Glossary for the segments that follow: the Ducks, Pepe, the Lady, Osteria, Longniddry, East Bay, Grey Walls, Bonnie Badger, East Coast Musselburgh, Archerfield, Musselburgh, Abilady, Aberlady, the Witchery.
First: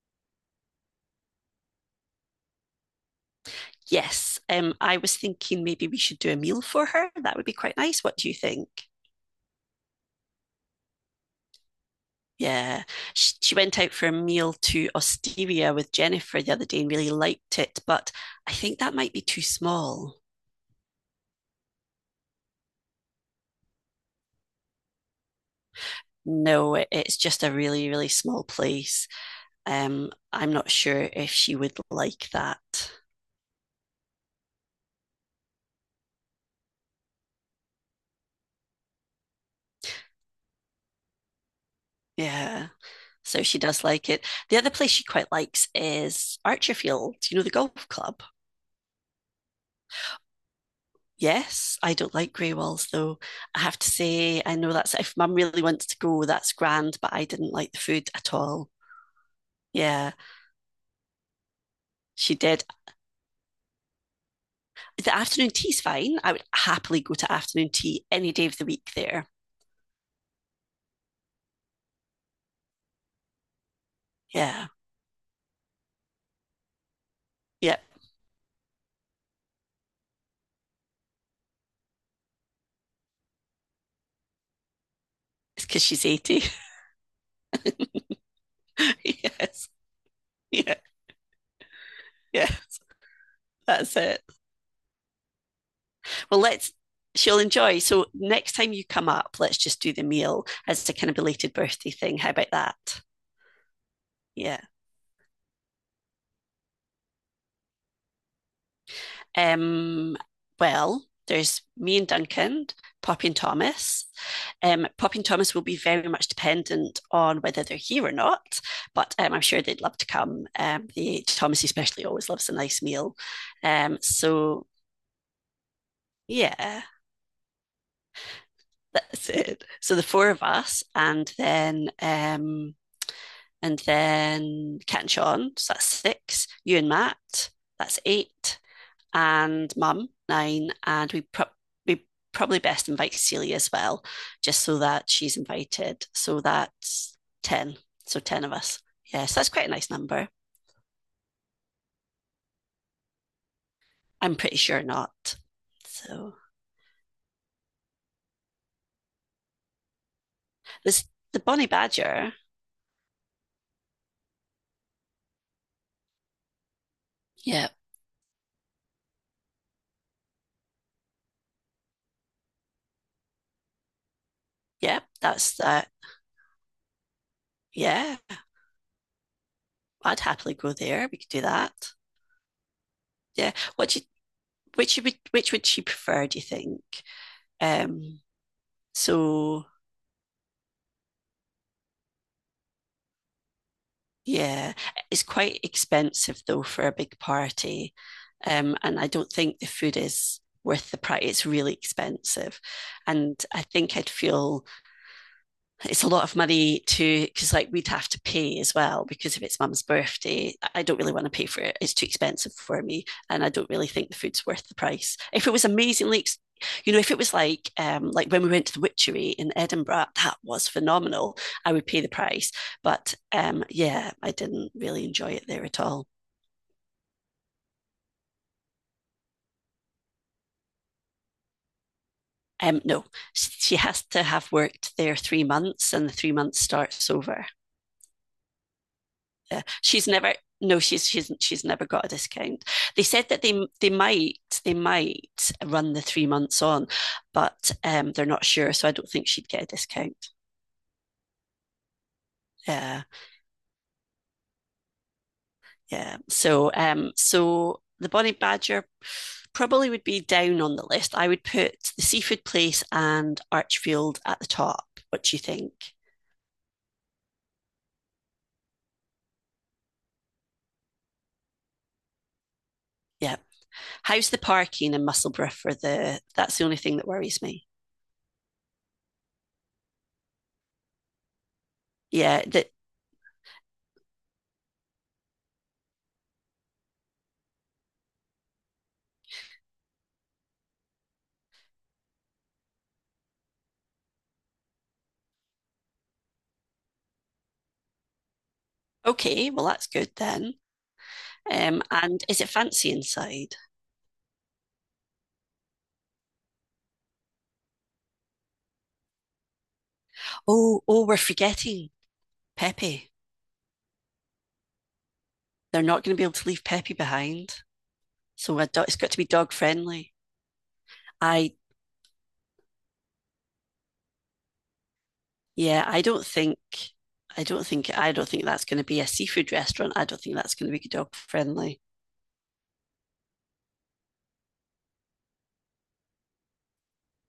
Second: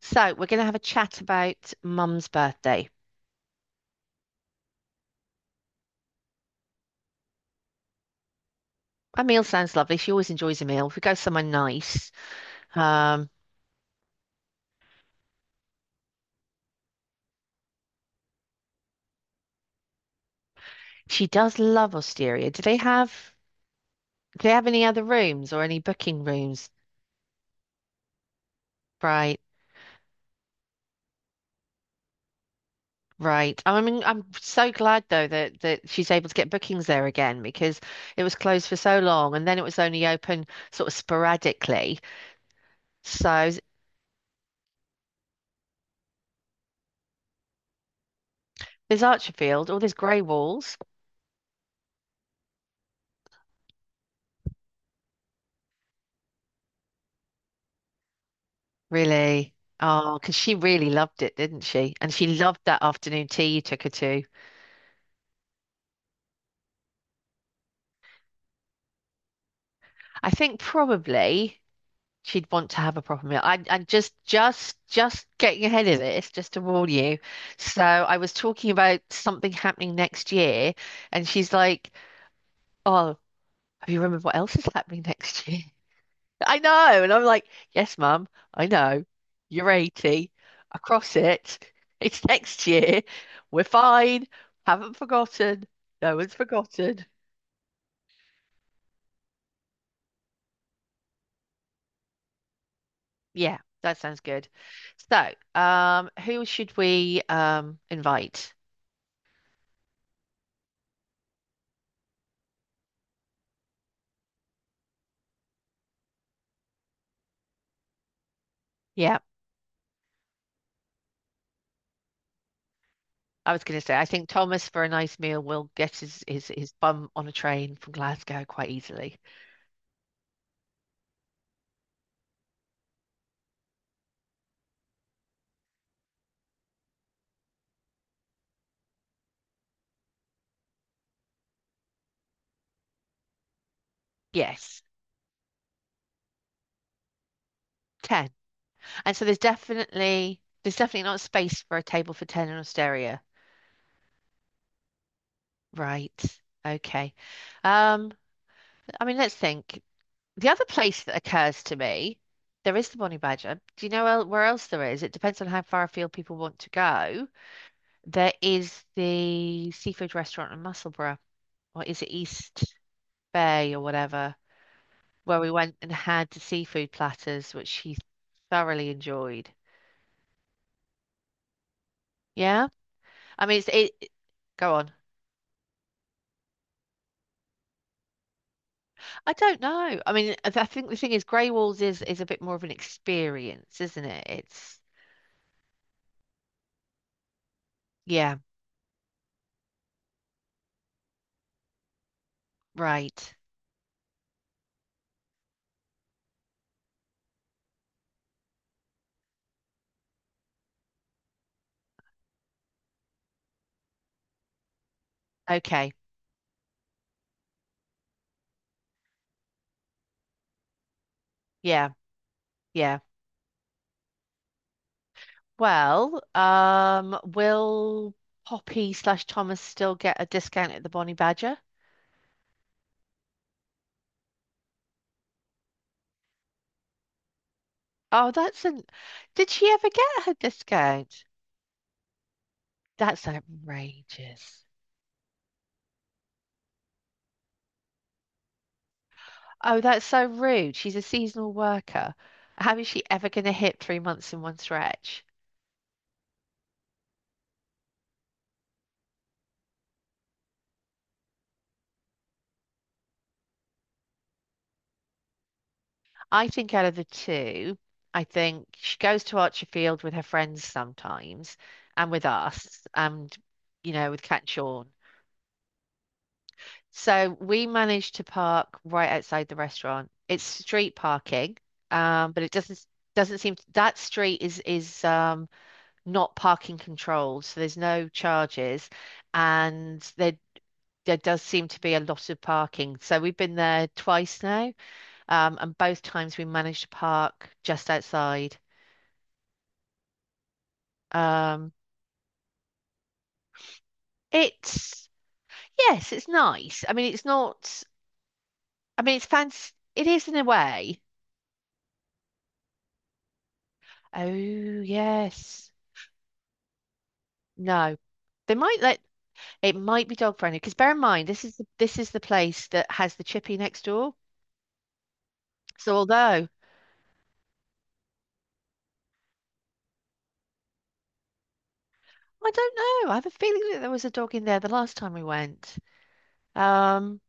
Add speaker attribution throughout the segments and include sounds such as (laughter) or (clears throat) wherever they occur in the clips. Speaker 1: So we're going to have a chat about Mum's birthday.
Speaker 2: Yes, I was thinking maybe we should do a meal for her. That would be quite nice. What do you think?
Speaker 1: A meal sounds lovely. She always enjoys a meal. If we go somewhere nice,
Speaker 2: Yeah,
Speaker 1: um,
Speaker 2: she went out for a meal to Osteria with Jennifer the other day and really liked it, but I think that might be too small.
Speaker 1: she does love Osteria. Do they have any other rooms or any booking rooms?
Speaker 2: No, it's just a really, really small place.
Speaker 1: Right,
Speaker 2: I'm not sure if she would like that.
Speaker 1: right. I mean, I'm so glad though that she's able to get bookings there again because it was closed for so long and then it was only open sort of sporadically.
Speaker 2: Yeah, so
Speaker 1: So
Speaker 2: she does like it. The other place she quite likes is Archerfield, you know, the golf club.
Speaker 1: there's Archerfield, all there's grey walls.
Speaker 2: Yes, I don't like grey walls though. I have to say, I know that's if mum really wants to go, that's grand, but I didn't like the food at all.
Speaker 1: Really?
Speaker 2: Yeah,
Speaker 1: Oh, because she really loved it, didn't she? And she
Speaker 2: she
Speaker 1: loved
Speaker 2: did.
Speaker 1: that afternoon tea you took her to.
Speaker 2: The afternoon tea's fine. I would happily go to afternoon tea any day of the week there.
Speaker 1: I think probably she'd want to have a proper meal. I'm
Speaker 2: Yeah,
Speaker 1: just getting ahead of this, just to warn you.
Speaker 2: yeah,
Speaker 1: So I was talking about something happening next year, and she's like, "Oh, have you remembered what else is happening next (laughs) year?"
Speaker 2: it's because she's 80.
Speaker 1: I know. And I'm like, yes, mum, I
Speaker 2: (laughs)
Speaker 1: know.
Speaker 2: Yes,
Speaker 1: You're 80.
Speaker 2: yeah,
Speaker 1: Across it. (laughs) It's
Speaker 2: yeah,
Speaker 1: next year. We're
Speaker 2: that's it.
Speaker 1: fine. Haven't forgotten. No one's
Speaker 2: Well, let's.
Speaker 1: forgotten.
Speaker 2: She'll enjoy. So next time you come up, let's just do the meal as a kind of belated birthday thing. How about that?
Speaker 1: Yeah, that sounds good.
Speaker 2: Yeah.
Speaker 1: So, who should we invite?
Speaker 2: Um, well, there's me and Duncan, Poppy and Thomas. Poppy and Thomas will be very much dependent on whether they're here or not, but
Speaker 1: Yeah,
Speaker 2: I'm sure they'd love to come. Thomas especially always loves a nice meal.
Speaker 1: I was going to say,
Speaker 2: Um,
Speaker 1: I think
Speaker 2: so
Speaker 1: Thomas for a nice meal will get his his
Speaker 2: yeah,
Speaker 1: bum on a train from Glasgow quite easily.
Speaker 2: that's it. So the four of us, and then Cat and Sean, so that's six. You and Matt, that's eight. And mum, nine, and we probably best invite Celia as well, just so
Speaker 1: Yes,
Speaker 2: that she's invited. So that's ten. So
Speaker 1: ten.
Speaker 2: ten of us.
Speaker 1: And so
Speaker 2: Yeah,
Speaker 1: there's
Speaker 2: so that's quite a nice number.
Speaker 1: definitely there's definitely not space for a table for ten in Osteria.
Speaker 2: I'm pretty sure not.
Speaker 1: Right.
Speaker 2: So
Speaker 1: Okay. Um, I mean, let's think. The other place
Speaker 2: this
Speaker 1: that
Speaker 2: the
Speaker 1: occurs
Speaker 2: Bonnie
Speaker 1: to me,
Speaker 2: Badger.
Speaker 1: there is the Bonnie Badger. Do you know where else there is? It depends on how far afield people want to go.
Speaker 2: Yeah,
Speaker 1: There is the seafood restaurant in Musselburgh, or is it East Bay or whatever,
Speaker 2: yeah,
Speaker 1: where we
Speaker 2: that's
Speaker 1: went
Speaker 2: that.
Speaker 1: and had the seafood platters, which he
Speaker 2: Yeah,
Speaker 1: thoroughly enjoyed.
Speaker 2: I'd happily go there. We could do that.
Speaker 1: Yeah. I
Speaker 2: Yeah,
Speaker 1: mean, it's, it, it- go on.
Speaker 2: which would she prefer? Do you think? Um,
Speaker 1: I don't
Speaker 2: so
Speaker 1: know. I mean, I think the thing is, Grey Walls is a bit more of an experience, isn't it?
Speaker 2: Yeah,
Speaker 1: It's
Speaker 2: it's quite expensive though for a big party.
Speaker 1: yeah,
Speaker 2: And I don't think the food is worth the price. It's really expensive.
Speaker 1: right.
Speaker 2: And I think I'd feel it's a lot of money to, because like we'd have to pay as well, because if it's mum's birthday, I don't really want to pay for it. It's too expensive for me, and I don't really think the food's worth the price. If it was
Speaker 1: Okay.
Speaker 2: amazingly, you know, if it was like when we went to the Witchery in Edinburgh, that was phenomenal. I would
Speaker 1: Yeah,
Speaker 2: pay the price,
Speaker 1: yeah.
Speaker 2: but yeah, I didn't really enjoy it there at all.
Speaker 1: Well, will Poppy slash Thomas still get a discount at the Bonnie Badger?
Speaker 2: Um, no, she has to have worked there three months and the three months starts over.
Speaker 1: Oh, that's an. Did she ever
Speaker 2: She's
Speaker 1: get
Speaker 2: never
Speaker 1: her
Speaker 2: No, she's
Speaker 1: discount?
Speaker 2: she's she's never got a discount. They said
Speaker 1: That's
Speaker 2: that they might,
Speaker 1: outrageous.
Speaker 2: they might run the three months on, but um, they're not sure, so I don't think she'd get a
Speaker 1: Oh, that's so
Speaker 2: discount.
Speaker 1: rude. She's a seasonal worker. How is
Speaker 2: Yeah,
Speaker 1: she ever going to hit 3 months in one stretch?
Speaker 2: yeah, so the Bonnie Badger probably would be down on the list. I would put the seafood place and Archfield at the top. What do you think?
Speaker 1: I think out of the two, I think she goes to Archerfield with her friends sometimes and with us and,
Speaker 2: Yeah,
Speaker 1: you know, with
Speaker 2: how's the
Speaker 1: Cat Sean.
Speaker 2: parking in Musselburgh for the, that's the only thing that
Speaker 1: So
Speaker 2: worries
Speaker 1: we
Speaker 2: me.
Speaker 1: managed to park right outside the restaurant. It's street parking,
Speaker 2: yeah
Speaker 1: but it
Speaker 2: that
Speaker 1: doesn't seem that street is not parking controlled, so there's no charges, and there does seem to be a lot of parking. So we've been there twice now, and both times we managed to park just outside.
Speaker 2: Okay, well, that's good then.
Speaker 1: Um,
Speaker 2: And is it fancy inside?
Speaker 1: it's yes, it's nice. I mean, it's not. I mean, it's fancy. It is in a
Speaker 2: Oh,
Speaker 1: way.
Speaker 2: oh, we're forgetting Pepe.
Speaker 1: Oh yes.
Speaker 2: They're not going to be able to leave Pepe behind.
Speaker 1: No. They
Speaker 2: So a
Speaker 1: might
Speaker 2: it's
Speaker 1: let
Speaker 2: got to be dog
Speaker 1: it might
Speaker 2: friendly.
Speaker 1: be dog friendly because bear in mind
Speaker 2: I,
Speaker 1: this is the place that has the chippy next door.
Speaker 2: yeah,
Speaker 1: So
Speaker 2: I don't
Speaker 1: although
Speaker 2: think, I don't think, I don't think that's going to be a seafood restaurant. I don't think that's going to be dog friendly.
Speaker 1: I don't know, I have a feeling that there was a dog in there the last time we went. Um,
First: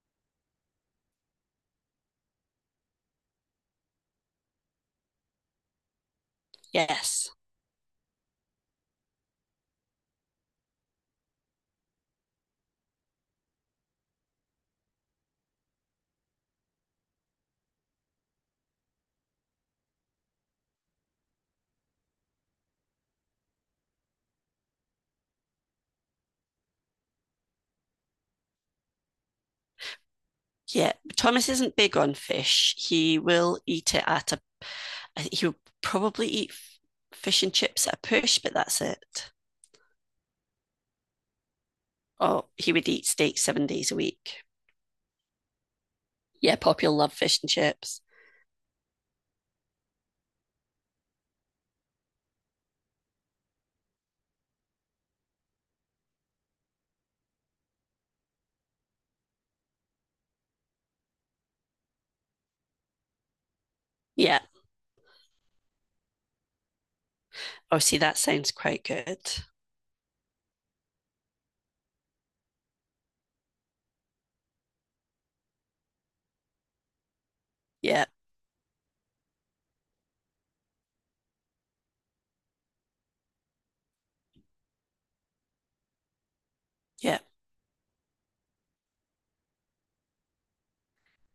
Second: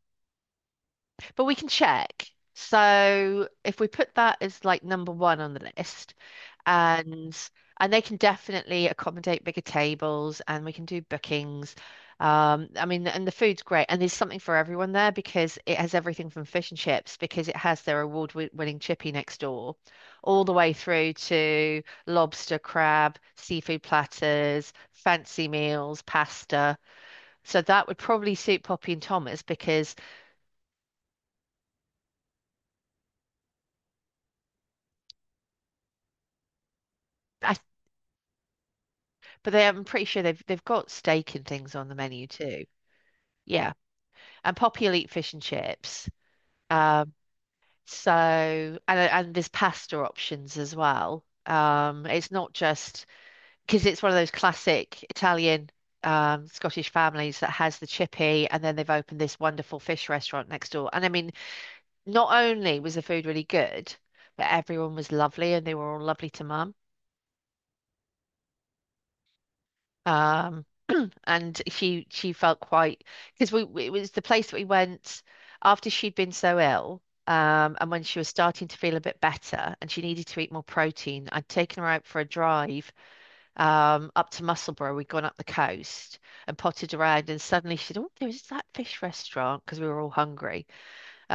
Speaker 1: but we can check. So if we put that as like number one on the list,
Speaker 2: Yes.
Speaker 1: and and they can definitely accommodate bigger tables and we can do bookings, um, I mean, and the food's great, and there's something for everyone there because it has everything from fish and chips, because it has their award-winning chippy next door, all the way through to lobster, crab, seafood platters, fancy meals, pasta, so that would probably suit Poppy and Thomas because
Speaker 2: Yeah. Thomas isn't big on fish. He will eat it at a, he'll probably eat fish and
Speaker 1: I,
Speaker 2: chips at a push, but that's it.
Speaker 1: but they I'm pretty sure they've got steak and things on the menu
Speaker 2: Oh,
Speaker 1: too,
Speaker 2: he would eat steak seven
Speaker 1: yeah,
Speaker 2: days a week.
Speaker 1: and Poppy will eat fish and chips.
Speaker 2: Yeah, Poppy will
Speaker 1: Um.
Speaker 2: love fish and chips.
Speaker 1: So, and there's pasta options as well. It's not just because it's one of those classic Italian, Scottish families that has the chippy, and then they've opened this wonderful fish restaurant next door. And I mean, not only was the food really good,
Speaker 2: Yeah.
Speaker 1: but everyone was lovely, and they were all lovely to mum.
Speaker 2: Oh, see, that sounds quite good.
Speaker 1: Um, (clears throat) and she felt quite because it was the place that we went after she'd been so ill, and when
Speaker 2: Yeah.
Speaker 1: she was starting to feel a bit better and she needed to eat more protein, I'd taken her out for a drive up to Musselburgh. We'd gone up the coast and potted
Speaker 2: Yeah.
Speaker 1: around, and suddenly she said, "Oh, there's that fish restaurant," because we were all hungry.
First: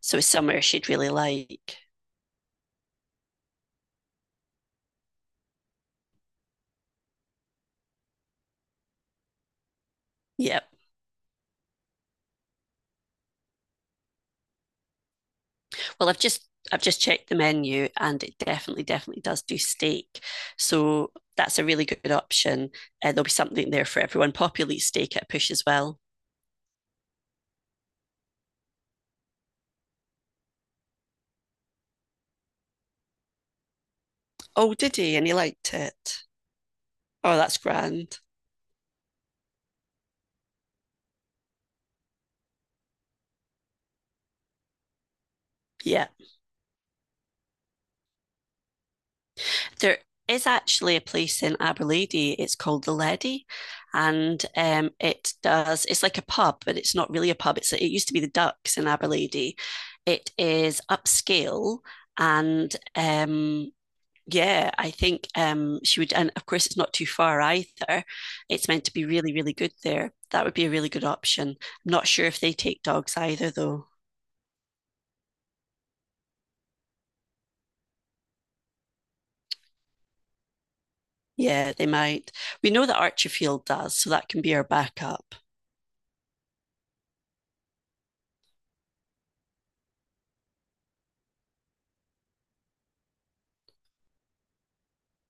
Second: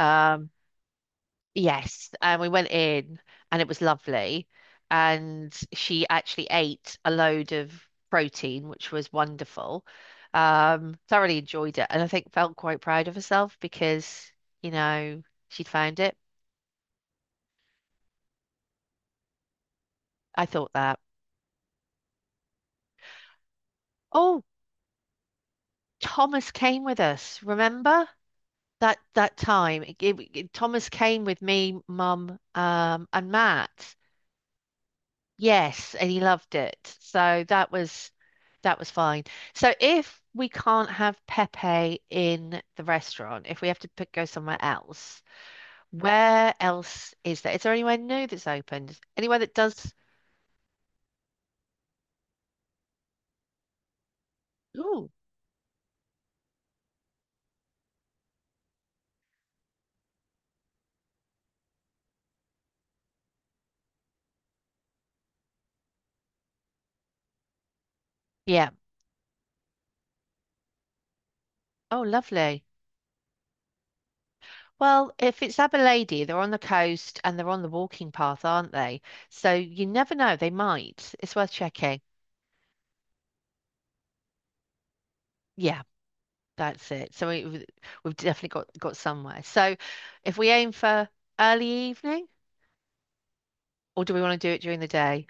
Speaker 2: So it's somewhere she'd really like.
Speaker 1: Yes, and we went in and it was lovely. And she actually ate a load of protein, which was wonderful.
Speaker 2: Yeah.
Speaker 1: Thoroughly enjoyed it and I think felt quite proud of herself because, you know, she'd found
Speaker 2: Well,
Speaker 1: it.
Speaker 2: I've just checked the menu and it definitely, definitely does do steak.
Speaker 1: I thought that.
Speaker 2: So that's a really good option. There'll be something there for everyone.
Speaker 1: Oh,
Speaker 2: Poppy will eat steak at a push as well.
Speaker 1: Thomas came with us, remember? That that time. It- it- Thomas came with me, Mum, and Matt.
Speaker 2: Oh, did he? And he liked
Speaker 1: Yes, and he
Speaker 2: it.
Speaker 1: loved it.
Speaker 2: Oh,
Speaker 1: So
Speaker 2: that's grand.
Speaker 1: that was fine. So if we can't have Pepe in the restaurant, if we have to pick, go somewhere else,
Speaker 2: Yeah.
Speaker 1: where else is there? Is there anywhere new that's opened? Anywhere that does?
Speaker 2: There is actually a place in Aberlady. It's called the Lady, and
Speaker 1: Ooh,
Speaker 2: it does. It's like a pub, but it's not really a pub. It used to be the Ducks in Aberlady. It is upscale, and yeah, I think she would. And of course, it's not too far either. It's
Speaker 1: yeah.
Speaker 2: meant to be really, really good there. That would be a really good option. I'm
Speaker 1: Oh,
Speaker 2: not sure if they
Speaker 1: lovely.
Speaker 2: take dogs either, though.
Speaker 1: Well, if it's Abilady, they're on the coast and they're on the walking path, aren't they? So you never know, they might. It's worth
Speaker 2: Yeah, they
Speaker 1: checking.
Speaker 2: might. We know that Archerfield does, so that can be our backup.
Speaker 1: Yeah. That's it. So we've definitely got somewhere. So if we aim for early evening, or do we want to do it during the day?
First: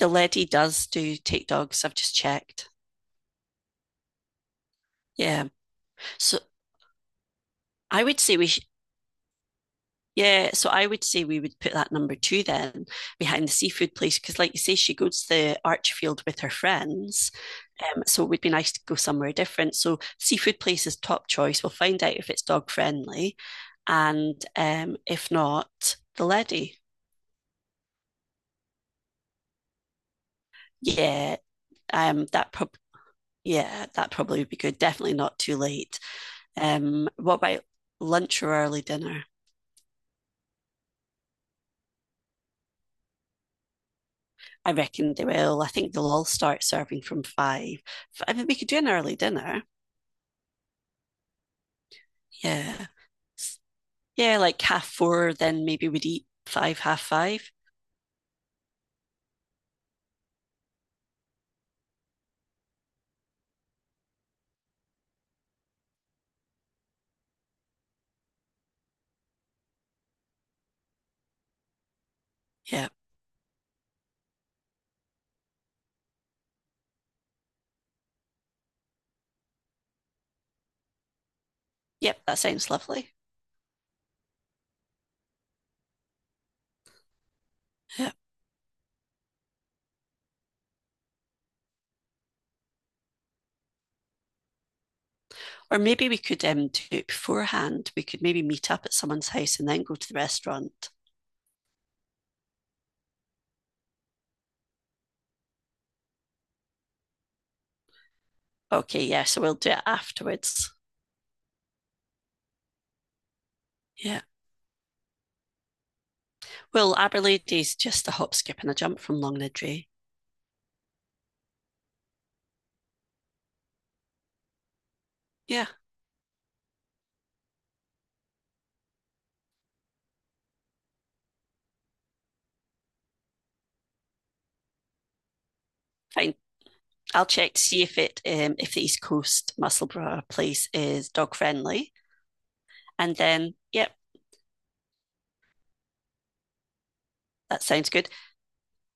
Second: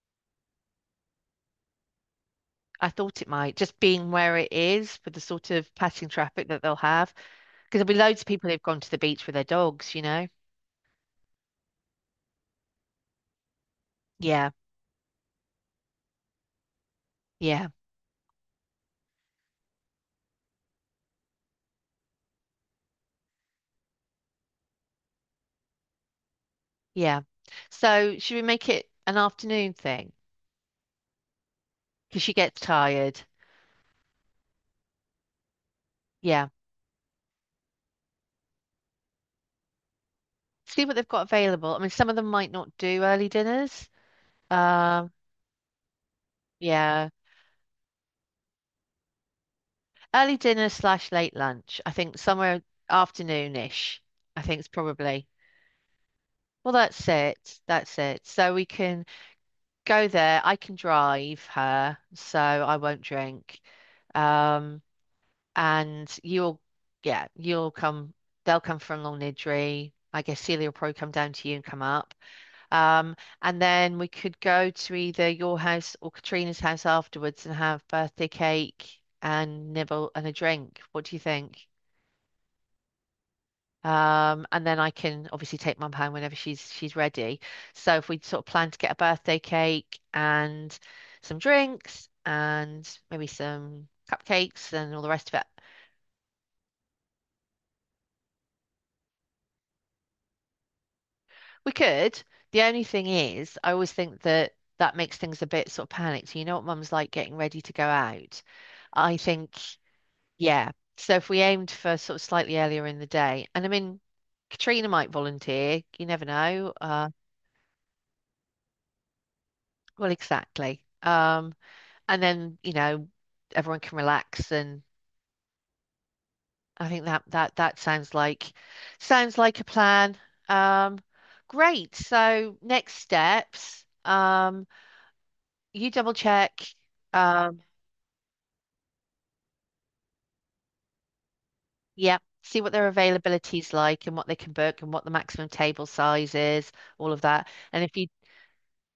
Speaker 2: The Lady does do take dogs, I've just checked.
Speaker 1: I thought it might, just being where it is for the
Speaker 2: Yeah.
Speaker 1: sort of passing
Speaker 2: So
Speaker 1: traffic that they'll have, because there'll be
Speaker 2: I
Speaker 1: loads
Speaker 2: would
Speaker 1: of
Speaker 2: say we
Speaker 1: people
Speaker 2: sh
Speaker 1: who've gone to the beach with their dogs, you know?
Speaker 2: yeah. So I would say we would put that number two then behind the seafood place because,
Speaker 1: Yeah,
Speaker 2: like you say, she goes to the Archfield with her friends.
Speaker 1: yeah,
Speaker 2: So it would be nice to go somewhere different. So seafood place is top choice. We'll find out if it's dog friendly, and if not, the Lady.
Speaker 1: yeah. So should we make it an afternoon thing?
Speaker 2: Yeah.
Speaker 1: Because she
Speaker 2: That
Speaker 1: gets
Speaker 2: prob
Speaker 1: tired.
Speaker 2: Yeah. That probably would be good. Definitely not too late.
Speaker 1: Yeah.
Speaker 2: What about lunch or early dinner?
Speaker 1: See what they've got available. I mean, some of them might not do early dinners.
Speaker 2: I
Speaker 1: Um,
Speaker 2: reckon they will. I think they'll all start serving
Speaker 1: yeah.
Speaker 2: from five. I mean, we could do an early dinner.
Speaker 1: Early dinner slash late lunch. I think somewhere
Speaker 2: Yeah.
Speaker 1: afternoonish.
Speaker 2: Yeah,
Speaker 1: I think
Speaker 2: like
Speaker 1: it's
Speaker 2: half
Speaker 1: probably.
Speaker 2: four, then maybe we'd eat
Speaker 1: Well,
Speaker 2: five, half
Speaker 1: that's
Speaker 2: five.
Speaker 1: it. That's it. So we can go there. I can drive her, so I won't drink. Um, and yeah, you'll come. They'll come from Long Nidri. I guess Celia will probably come down to you and come up.
Speaker 2: Yeah.
Speaker 1: Um, and then we could go to either your house or Katrina's house afterwards and have birthday cake and nibble and a drink. What do you think?
Speaker 2: Yep, that sounds lovely.
Speaker 1: And then I can obviously take mum home whenever she's ready. So if
Speaker 2: Yeah.
Speaker 1: we sort of plan to get a birthday cake and some drinks and maybe some cupcakes and all the rest of it,
Speaker 2: Or maybe we could do it beforehand. We could maybe meet up at someone's house and then go to the restaurant.
Speaker 1: we could. The only thing is, I always think that that makes things a bit sort of panicked. You know what mum's like getting ready to go out.
Speaker 2: Okay,
Speaker 1: I
Speaker 2: yeah, so we'll
Speaker 1: think,
Speaker 2: do it
Speaker 1: yeah.
Speaker 2: afterwards.
Speaker 1: So if we aimed for sort of slightly earlier in the day, and I mean,
Speaker 2: Yeah.
Speaker 1: Katrina might volunteer. You never know.
Speaker 2: Well, Aberlady's just a hop, skip, and a jump from Longniddry.
Speaker 1: Well, exactly. And then, you know, everyone can relax and
Speaker 2: Yeah,
Speaker 1: I think that that sounds like a plan. Um, great. So next steps, you double
Speaker 2: fine.
Speaker 1: check,
Speaker 2: I'll check to
Speaker 1: um,
Speaker 2: see if it if the East Coast Musselburgh place is dog friendly.
Speaker 1: yeah, see what their
Speaker 2: And then,
Speaker 1: availability is
Speaker 2: yep,
Speaker 1: like and what they can book and what the maximum table size is, all of that.
Speaker 2: that
Speaker 1: And
Speaker 2: sounds
Speaker 1: if you
Speaker 2: good.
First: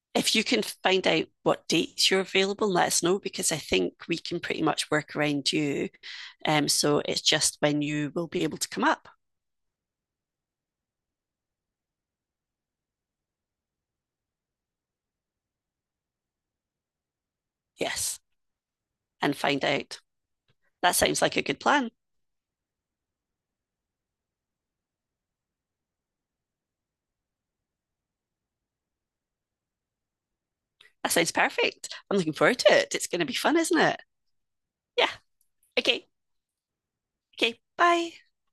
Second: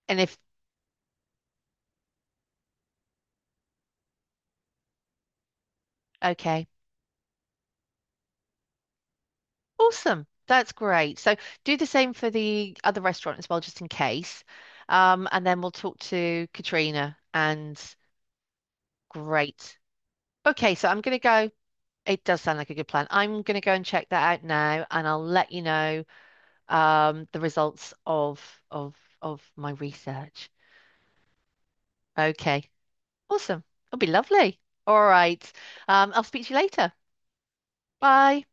Speaker 1: and
Speaker 2: If
Speaker 1: if
Speaker 2: you can find out what dates you're available, let us know because I think we can pretty much work around you.
Speaker 1: okay,
Speaker 2: So it's just when you will be able to come up.
Speaker 1: awesome. That's great. So do the same for the other restaurant as well, just in case. And then we'll talk to Katrina and
Speaker 2: Yes, and find
Speaker 1: great.
Speaker 2: out.
Speaker 1: Okay, so
Speaker 2: That
Speaker 1: I'm going to
Speaker 2: sounds like a
Speaker 1: go.
Speaker 2: good plan.
Speaker 1: It does sound like a good plan. I'm going to go and check that out now, and I'll let you know the results of of of my research.
Speaker 2: That sounds perfect. I'm looking forward
Speaker 1: Okay,
Speaker 2: to it. It's going to be fun,
Speaker 1: awesome.
Speaker 2: isn't
Speaker 1: It'll
Speaker 2: it?
Speaker 1: be lovely. All
Speaker 2: Yeah.
Speaker 1: right.
Speaker 2: Okay.
Speaker 1: I'll speak to you later.
Speaker 2: Okay. Bye.
Speaker 1: Bye.